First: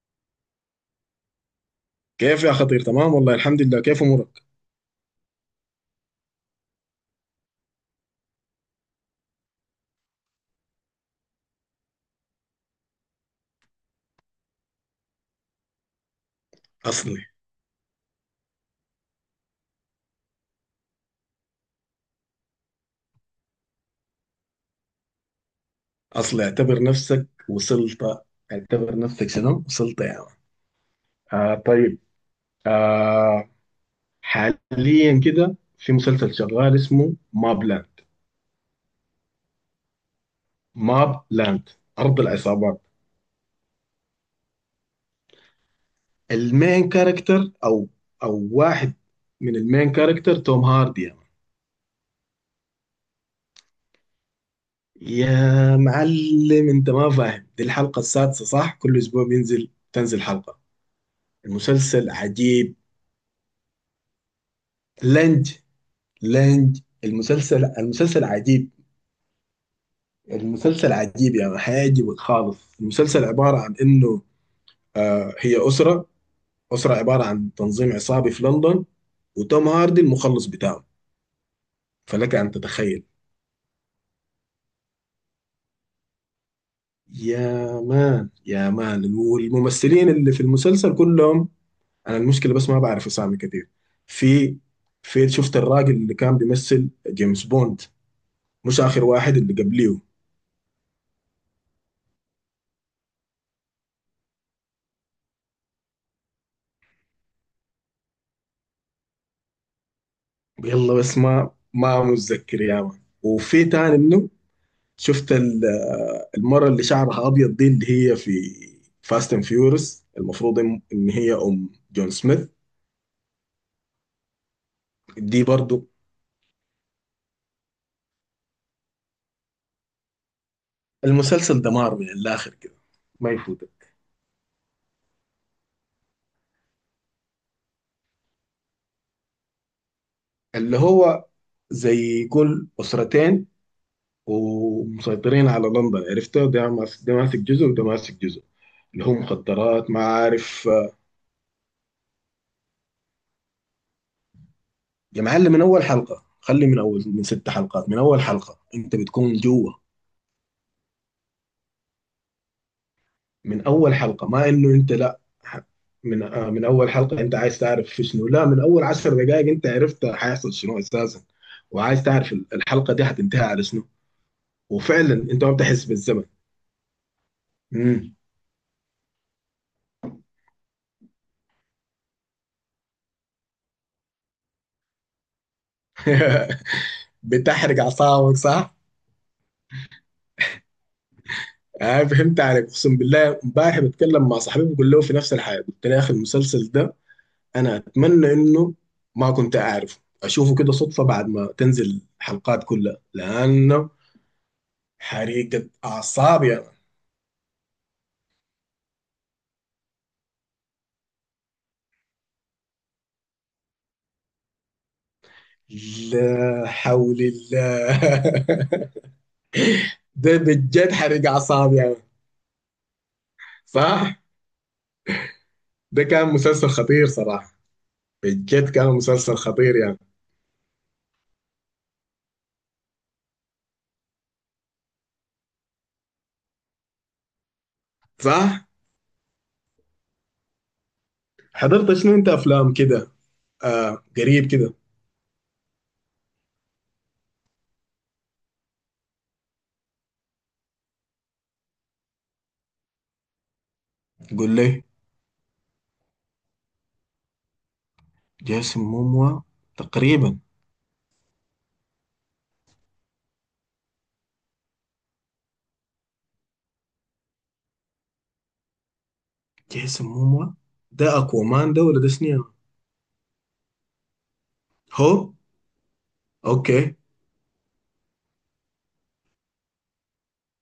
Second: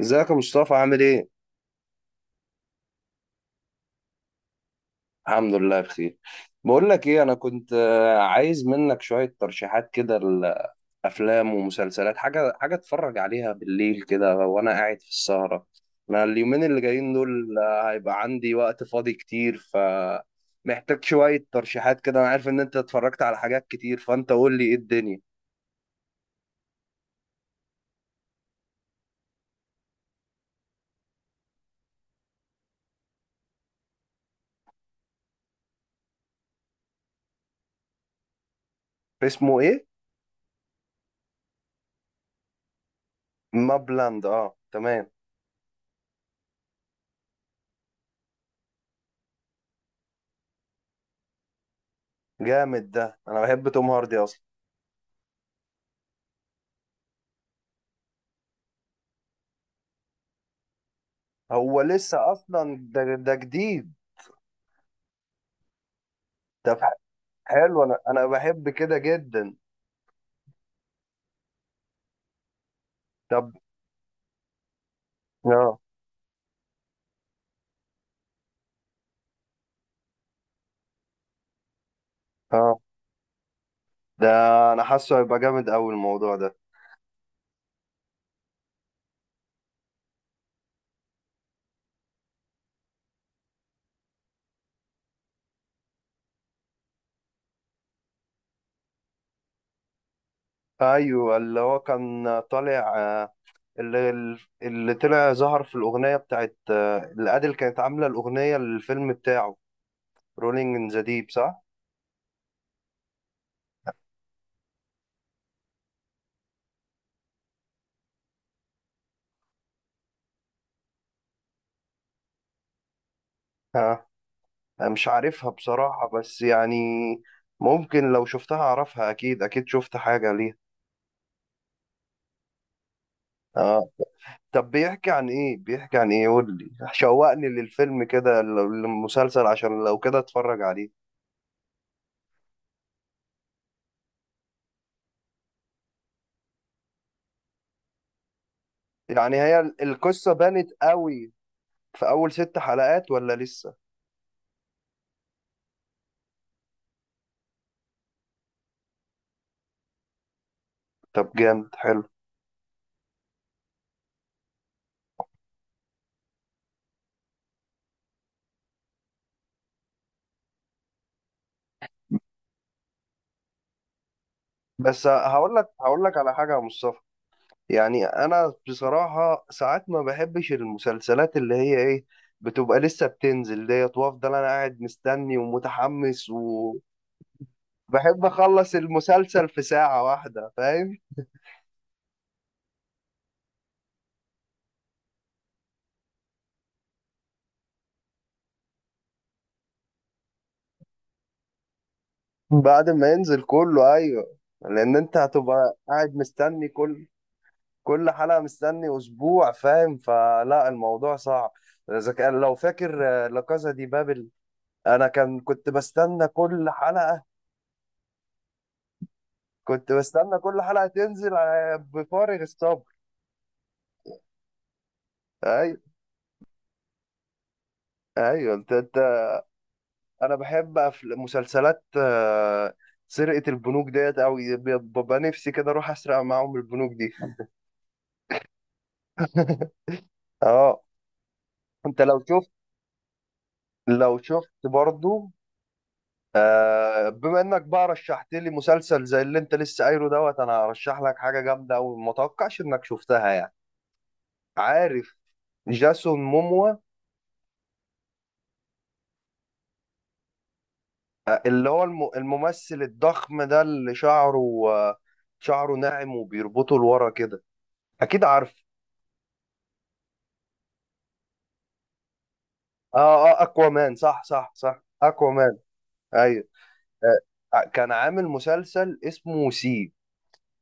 ازيك يا مصطفى؟ عامل ايه؟ كيف يا خطير، تمام والله الحمد لله. كيف امورك؟ الحمد لله بخير. بقول لك ايه، انا كنت عايز منك شوية ترشيحات كده لافلام ومسلسلات، حاجة حاجة اتفرج عليها بالليل كده وانا قاعد في السهرة. انا اليومين اللي جايين اصلي دول هيبقى عندي وقت فاضي كتير، ف محتاج شوية ترشيحات كده. انا عارف ان انت اتفرجت على حاجات كتير، فانت قول لي ايه الدنيا. اصلي اعتبر نفسك وصلت. اعتبر نفسك شنو وصلت يا يعني. آه، طيب. آه، حاليا كده في مسلسل شغال اسمه ماب لاند. اسمه ايه؟ ماب لاند، ارض العصابات. مابلاند، اه تمام. المين كاركتر، او واحد من المين كاركتر توم هاردي يا يعني. جامد ده، انا بحب توم هاردي اصلا. يا معلم، انت ما فاهم؟ دي الحلقة السادسة، صح؟ كل اسبوع تنزل حلقة. هو المسلسل لسه عجيب. اصلا ده جديد لنج ده؟ لاند. المسلسل حلو، انا المسلسل انا بحب عجيب. كده جدا. المسلسل عجيب، يعني هيعجبك خالص. المسلسل طب. عبارة عن إنه هي اه أسرة عبارة عن تنظيم عصابي في لندن، وتوم هاردي المخلص بتاعه. فلك أن اه. تتخيل. ده انا حاسه هيبقى جامد قوي الموضوع ده. يا مان، يا مان، والممثلين اللي في المسلسل كلهم. أنا المشكلة بس ما بعرف أسامي كتير. في في شفت الراجل اللي كان بيمثل جيمس بوند، مش آخر واحد، اللي قبليه. ايوه اللي هو كان طالع اللي اللي طلع ظهر في الاغنيه بتاعت اللي ادل كانت عامله الاغنيه للفيلم بتاعه. رولينج ان يلا ذا بس ديب، ما صح؟ ما متذكر يا مان، وفي تاني منه. شفت ال- المرة اللي شعرها أبيض دي، اللي هي في فاست اند فيورس. المفروض إن هي أم جون سميث. اه انا مش دي عارفها برضو. بصراحه، بس يعني ممكن لو شفتها اعرفها، اكيد اكيد شفت حاجه ليها. المسلسل دمار من الآخر كده، ما اه. يفوتك. طب بيحكي عن ايه؟ بيحكي عن ايه؟ قول لي شوقني للفيلم كده، للمسلسل، عشان لو كده اتفرج اللي عليه. هو زي كل أسرتين، ومسيطرين على لندن. عرفته، ده ماسك، ده ماسك جزء وده ماسك جزء. اللي هو يعني هي مخدرات ما القصة عارف. بانت قوي في اول 6 حلقات ولا لسه؟ يا معلم، من أول حلقة خلي، من أول، من ست حلقات، من أول حلقة أنت بتكون جوا. طب جامد، حلو. من اول حلقه ما انه انت لا من اول حلقه انت عايز تعرف في شنو، لا، من اول عشر دقائق انت عرفت حيحصل شنو اساسا، وعايز تعرف الحلقه دي هتنتهي على شنو. بس وفعلا انت ما هقول لك بتحس هقول لك بالزمن. على حاجة يا مصطفى. يعني مم. انا بصراحة ساعات ما بحبش المسلسلات اللي هي ايه، بتبقى لسه بتنزل ديت وافضل انا قاعد مستني ومتحمس. وبحب بتحرق اعصابك اخلص صح؟ المسلسل في ساعة واحدة، فاهم؟ آه، فهمت عليك. اقسم بالله امبارح بتكلم مع صاحبي بقول له في نفس الحاجه، قلت له يا اخي، المسلسل ده انا اتمنى انه ما كنت اعرفه، اشوفه كده صدفه بعد ما تنزل الحلقات بعد كلها، ما ينزل لانه كله، ايوه، لان انت حريقة هتبقى قاعد أعصاب. مستني كل حلقه، مستني اسبوع، فاهم؟ فلا، الموضوع صعب. اذا كان لو فاكر لا كازا دي بابل، انا كان كنت بستنى لا كل حول حلقه، الله. كنت بستنى ده كل حلقه بجد حرق تنزل اعصاب يعني. بفارغ الصبر. صح. ايوه. ده كان مسلسل خطير صراحه. ايوه. بجد انت كان انت مسلسل خطير يعني. انا بحب مسلسلات سرقه البنوك ديت قوي، ببقى نفسي كده اروح اسرق معاهم البنوك دي. صح. اه. حضرت انت شنو لو انت، شفت افلام كده؟ آه، لو قريب شفت كده. برضو بما انك بقى رشحت لي مسلسل زي اللي انت لسه قايله دوت، انا هرشح لك حاجه جامده وما اتوقعش انك شفتها يعني. قول لي. عارف جاسون موموا؟ جيسون موموا. تقريبا. اللي هو الممثل الضخم ده، اللي شعره آه، شعره ناعم وبيربطه لورا كده، اكيد عارف. جيسون موموا، ده اكوامان ده ولا ده شنو يعني؟ اه اه، اكوامان، صح صح صح، هو. اكوامان. ايوه. اوكي. كان عامل مسلسل اسمه سي.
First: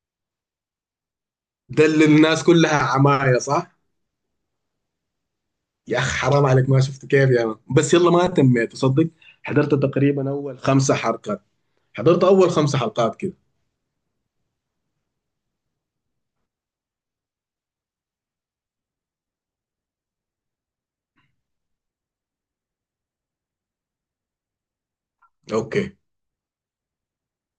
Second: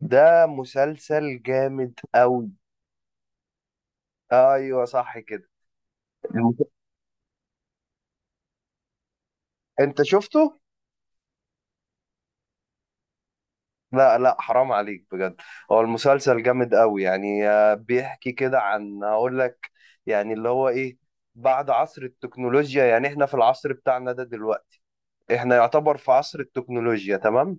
ده مسلسل ده جامد اللي الناس قوي. كلها عماية، صح؟ ايوه صح كده. يا اخ حرام المس- عليك، ما شفت كيف يا مان؟ بس يلا، ما تميت تصدق. حضرت انت تقريبا شفته؟ اول خمسة حلقات. حضرت اول خمس حلقات كده. لا لا، حرام عليك بجد. هو المسلسل جامد قوي يعني. بيحكي كده عن، هقول لك يعني اللي هو ايه. بعد عصر التكنولوجيا، يعني احنا في العصر بتاعنا ده دلوقتي، احنا يعتبر اوكي. في عصر التكنولوجيا، تمام؟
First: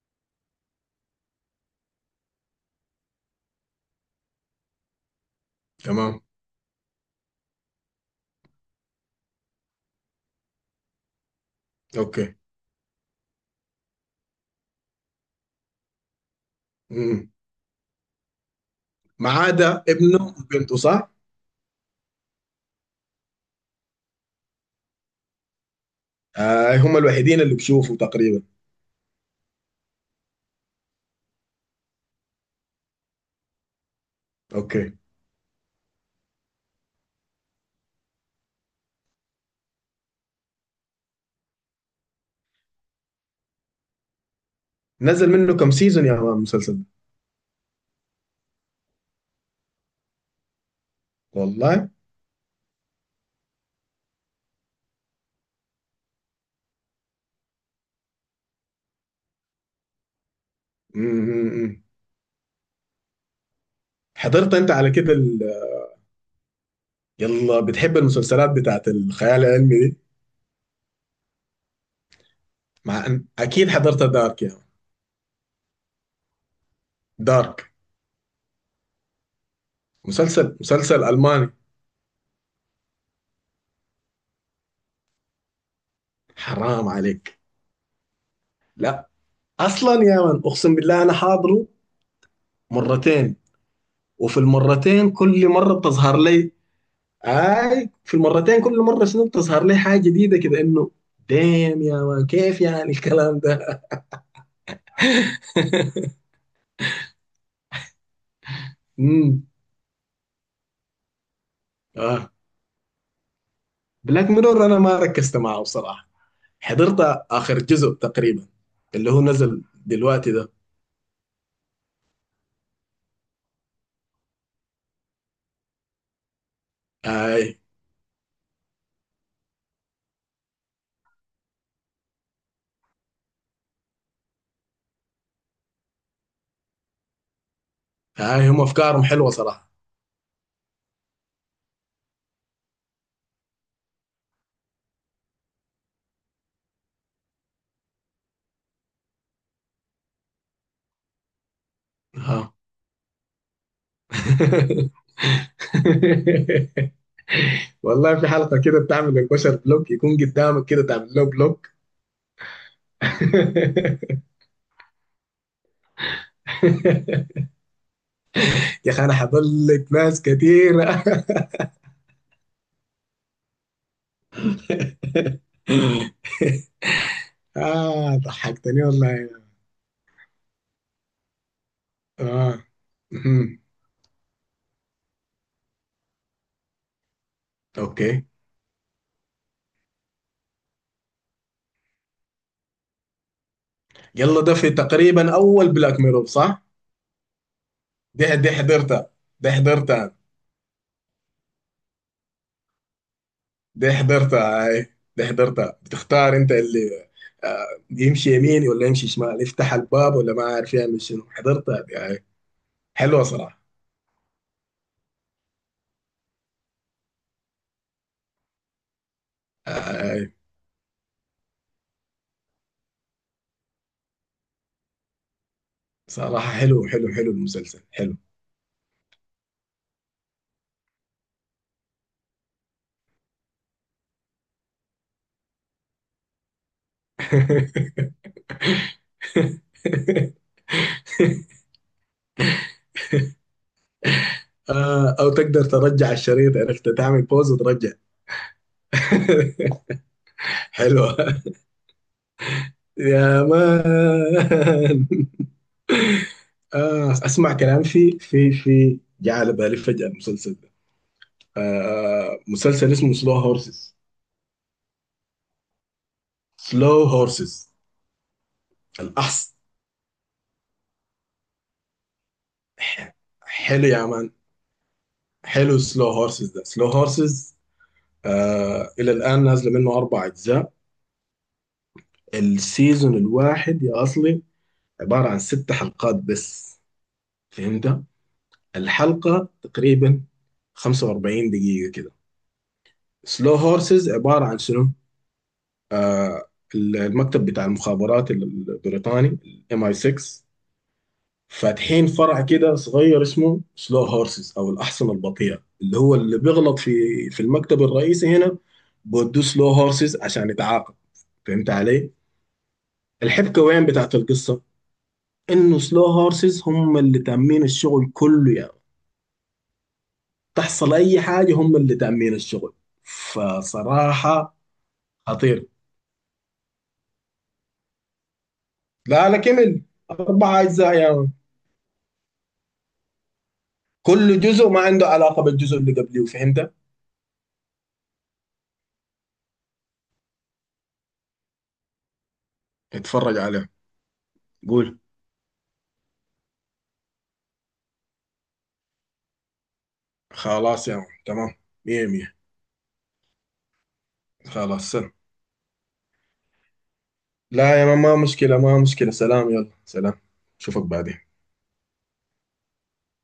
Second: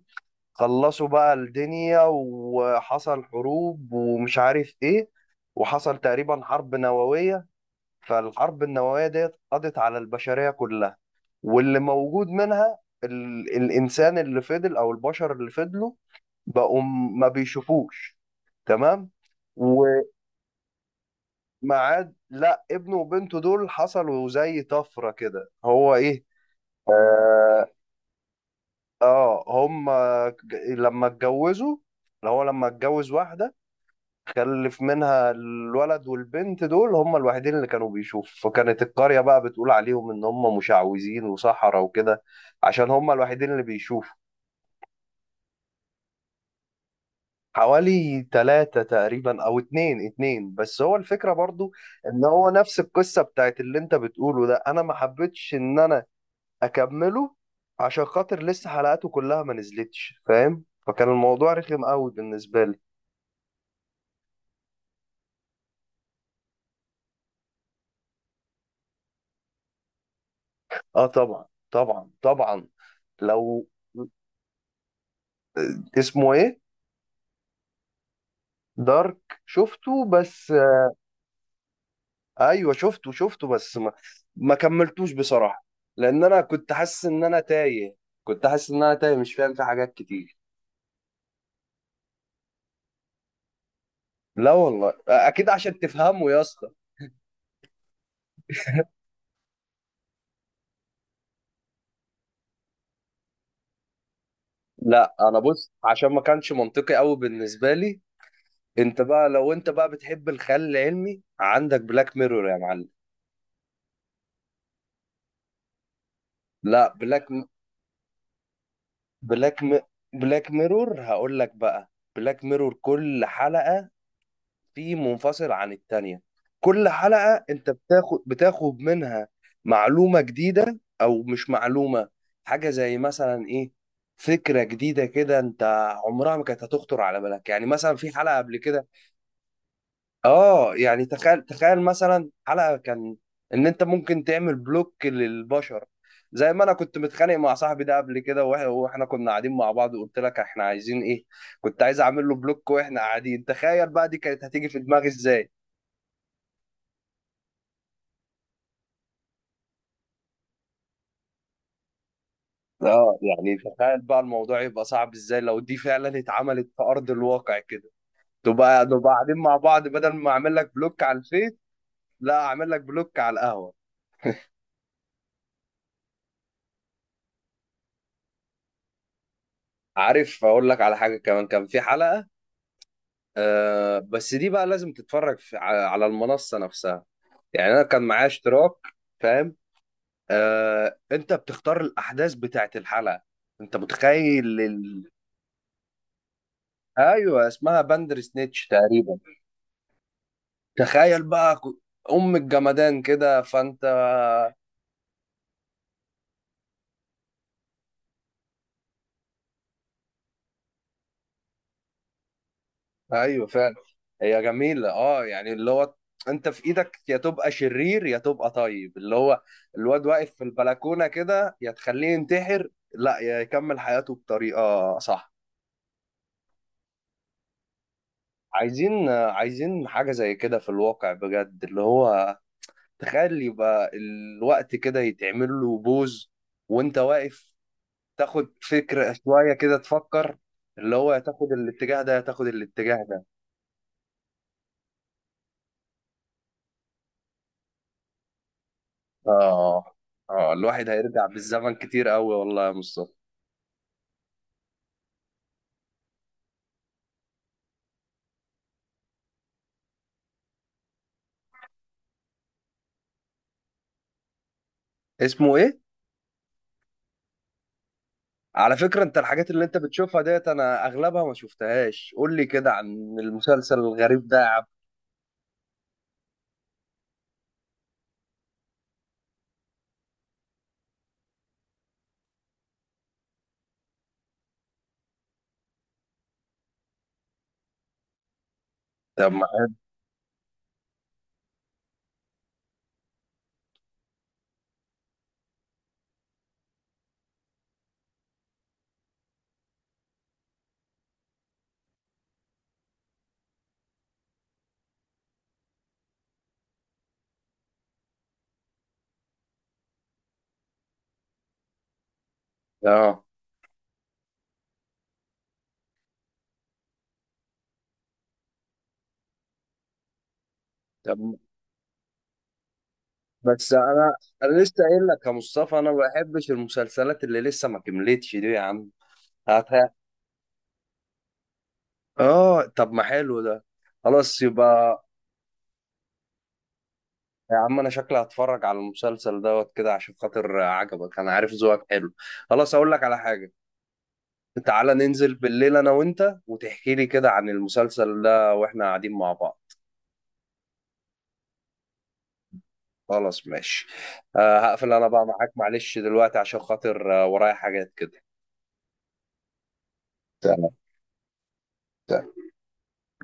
خلصوا بقى الدنيا، وحصل حروب ومش عارف ايه، وحصل تمام. تقريبا حرب نووية. فالحرب النووية ديت قضت على البشرية كلها، واللي موجود اوكي. منها الإنسان اللي فضل، أو البشر اللي فضلوا، بقوا ما امم. بيشوفوش، تمام؟ ما عدا ابنه وبنته، صح؟ ومعاد، لا، ابنه وبنته دول حصلوا زي طفرة كده. هو ايه، آه، هم الوحيدين اللي اه، بشوفوا تقريبا. هم لما اتجوزوا، اللي هو لما اتجوز واحدة، خلف اوكي. منها الولد والبنت دول، هم الوحيدين اللي كانوا بيشوفوا. فكانت القرية بقى بتقول عليهم ان هم مشعوذين وسحرة وكده، عشان هم الوحيدين اللي بيشوفوا. نزل منه كم سيزون يا مان، المسلسل ده؟ حوالي 3 تقريبا، أو اتنين اتنين. بس هو الفكرة برضو والله. إن هو نفس القصة بتاعت اللي أنت بتقوله ده، أنا ما حبيتش إن أنا أكمله عشان خاطر لسه حلقاته كلها ما نزلتش، فاهم؟ فكان الموضوع امم. رخم قوي بالنسبة لي. حضرت انت على كده يلا بتحب المسلسلات بتاعت الخيال العلمي دي، آه طبعا طبعا طبعا. مع ان لو، اكيد حضرت دارك يا مان. اسمه إيه، دارك. دارك؟ شفته بس، مسلسل، مسلسل الماني. أيوه شفته بس ما، ما كملتوش بصراحة، لأن أنا كنت حرام حاسس إن أنا عليك. تايه. كنت حاسس إن أنا لا، تايه، مش فاهم في حاجات اصلا يا كتير. مان اقسم بالله انا حاضره مرتين، وفي لا والله المرتين كل اكيد مره عشان بتظهر تفهمه يا لي. اسطى. اي، في المرتين كل مره شنو بتظهر لي حاجه جديده كده، انه دام يا مان، كيف يعني الكلام ده؟ لا انا بص، عشان ما كانش منطقي قوي بالنسبه لي. انت بقى، امم. لو انت بقى بتحب الخيال العلمي، عندك بلاك اه. ميرور يا معلم. بلاك ميرور انا ما ركزت معه بصراحه. لا. حضرت اخر جزء تقريبا، اللي هو نزل بلاك م... دلوقتي ده. بلاك ميرور هقول لك بقى. بلاك ميرور كل حلقه في منفصل عن التانية. كل اي. حلقة انت بتاخد منها معلومة جديدة او مش معلومة، حاجة زي مثلا ايه، فكرة جديدة كده انت عمرها ما كانت هتخطر على بالك. يعني مثلا في حلقة اي، قبل هم كده، افكارهم حلوه صراحه. اه، يعني تخيل مثلا، حلقة كان ان انت ممكن تعمل بلوك للبشر، زي ما انا كنت متخانق مع صاحبي ده قبل كده، واحنا كنا قاعدين مع بعض وقلت لك احنا عايزين ايه، كنت عايز اعمل له اه. بلوك واحنا قاعدين. تخيل بقى دي كانت هتيجي في دماغي ازاي. والله، في حلقه كده بتعمل البشر بلوك، يكون قدامك كده تعمل له بلوك. اه، يعني تخيل بقى الموضوع يبقى صعب ازاي لو دي فعلا اتعملت في ارض الواقع كده، تبقى يا اخي نبقى انا قاعدين مع بعض، حضلت بدل ناس ما اعمل لك بلوك كثيره. على الفيس، لا اعمل لك بلوك على القهوه. اه، ضحكتني والله. عارف اقول لك على حاجه كمان؟ كان في حلقه، اه. مهم. آه بس دي بقى لازم تتفرج على المنصه نفسها، يعني انا كان معايا اوكي. اشتراك، فاهم؟ انت بتختار الاحداث بتاعت الحلقه، انت يلا، ده متخيل في تقريبا اول بلاك ميرور، صح؟ ايوه اسمها باندر دي سنيتش حضرتها. تقريبا. دي حضرتها. تخيل بقى ام الجمدان كده فانت، دي حضرتها هاي. دي حضرتها، بتختار انت اللي آه، يمشي يمين ولا يمشي شمال، يفتح الباب ولا ما عارف يعمل شنو. حضرتها دي هاي. حلوة ايوه صراحة. فعلا، هي جميلة. اه، يعني اللي هو انت في ايدك، يا تبقى شرير يا تبقى طيب، اللي هو آه، الواد هاي. واقف في البلكونة كده، يا تخليه ينتحر لا يا يكمل حياته بطريقة صح. صراحة حلو حلو حلو، المسلسل حلو. عايزين حاجة زي كده في الواقع بجد، اللي هو تخيل يبقى الوقت كده يتعمل له بوز وانت واقف، تاخد فكرة شوية كده تفكر، اللي هو يا تاخد الاتجاه ده يا تاخد الاتجاه ده. آه، او تقدر ترجع الشريط، عرفت تعمل بوز وترجع. اه اه، الواحد حلوة هيرجع بالزمن كتير قوي والله يا مصطفى. يا مان. آه، اسمع كلام، في في في جاء على بالي فجأة المسلسل ده. آه، مسلسل اسمه سلو هورسز. اسمه ايه؟ سلو هورسز. على فكرة، انت الحاجات الأحس اللي انت بتشوفها ديت انا اغلبها ما شفتهاش. قول لي كده عن ح- المسلسل حلو يا الغريب مان. ده يا عبد. حلو. سلو هورسز، ده سلو هورسز آه، إلى الآن نازلة منه أربع أجزاء. السيزون الواحد يا أصلي عبارة عن ست حلقات بس. فهمت؟ طب ما، الحلقة تقريبا 45 دقيقة كده. سلو هورسز عبارة عن شنو؟ المكتب بتاع المخابرات البريطاني، ام اي 6، فاتحين فرع كده صغير اسمه سلو هورسز او الاحصنه البطيئه، اللي هو اللي بيغلط في المكتب الرئيسي هنا بودوه سلو هورسز عشان يتعاقب. فهمت علي؟ اه. الحبكه وين بتاعت القصه؟ انه سلو هورسز هم اللي تامين الشغل كله يعني. تحصل طب اي حاجه هم اللي تامين الشغل. بس انا فصراحه انا لسه قايل لك يا خطير. مصطفى، انا ما بحبش المسلسلات اللي لسه ما كملتش دي يا عم. لا لا، هات كمل. هات. اربع اجزاء يعني، اه طب، ما حلو ده، كل خلاص جزء ما يبقى. عنده علاقة بالجزء اللي قبليه. فهمت؟ يا عم انا شكلي هتفرج على المسلسل دوت كده عشان خاطر عجبك، انا عارف ذوقك حلو. خلاص اقول لك على اتفرج حاجة، عليه. تعالى قول. ننزل بالليل انا وانت، وتحكي لي كده عن المسلسل ده واحنا قاعدين مع بعض. خلاص يا عم، تمام، مية مية. خلاص ماشي. خلاص هقفل انا سلام. بقى معاك، معلش دلوقتي، عشان خاطر ورايا لا يا، حاجات ما كده. مشكلة، ما مشكلة، سلام، يلا سلام. اشوفك بعدين. تمام.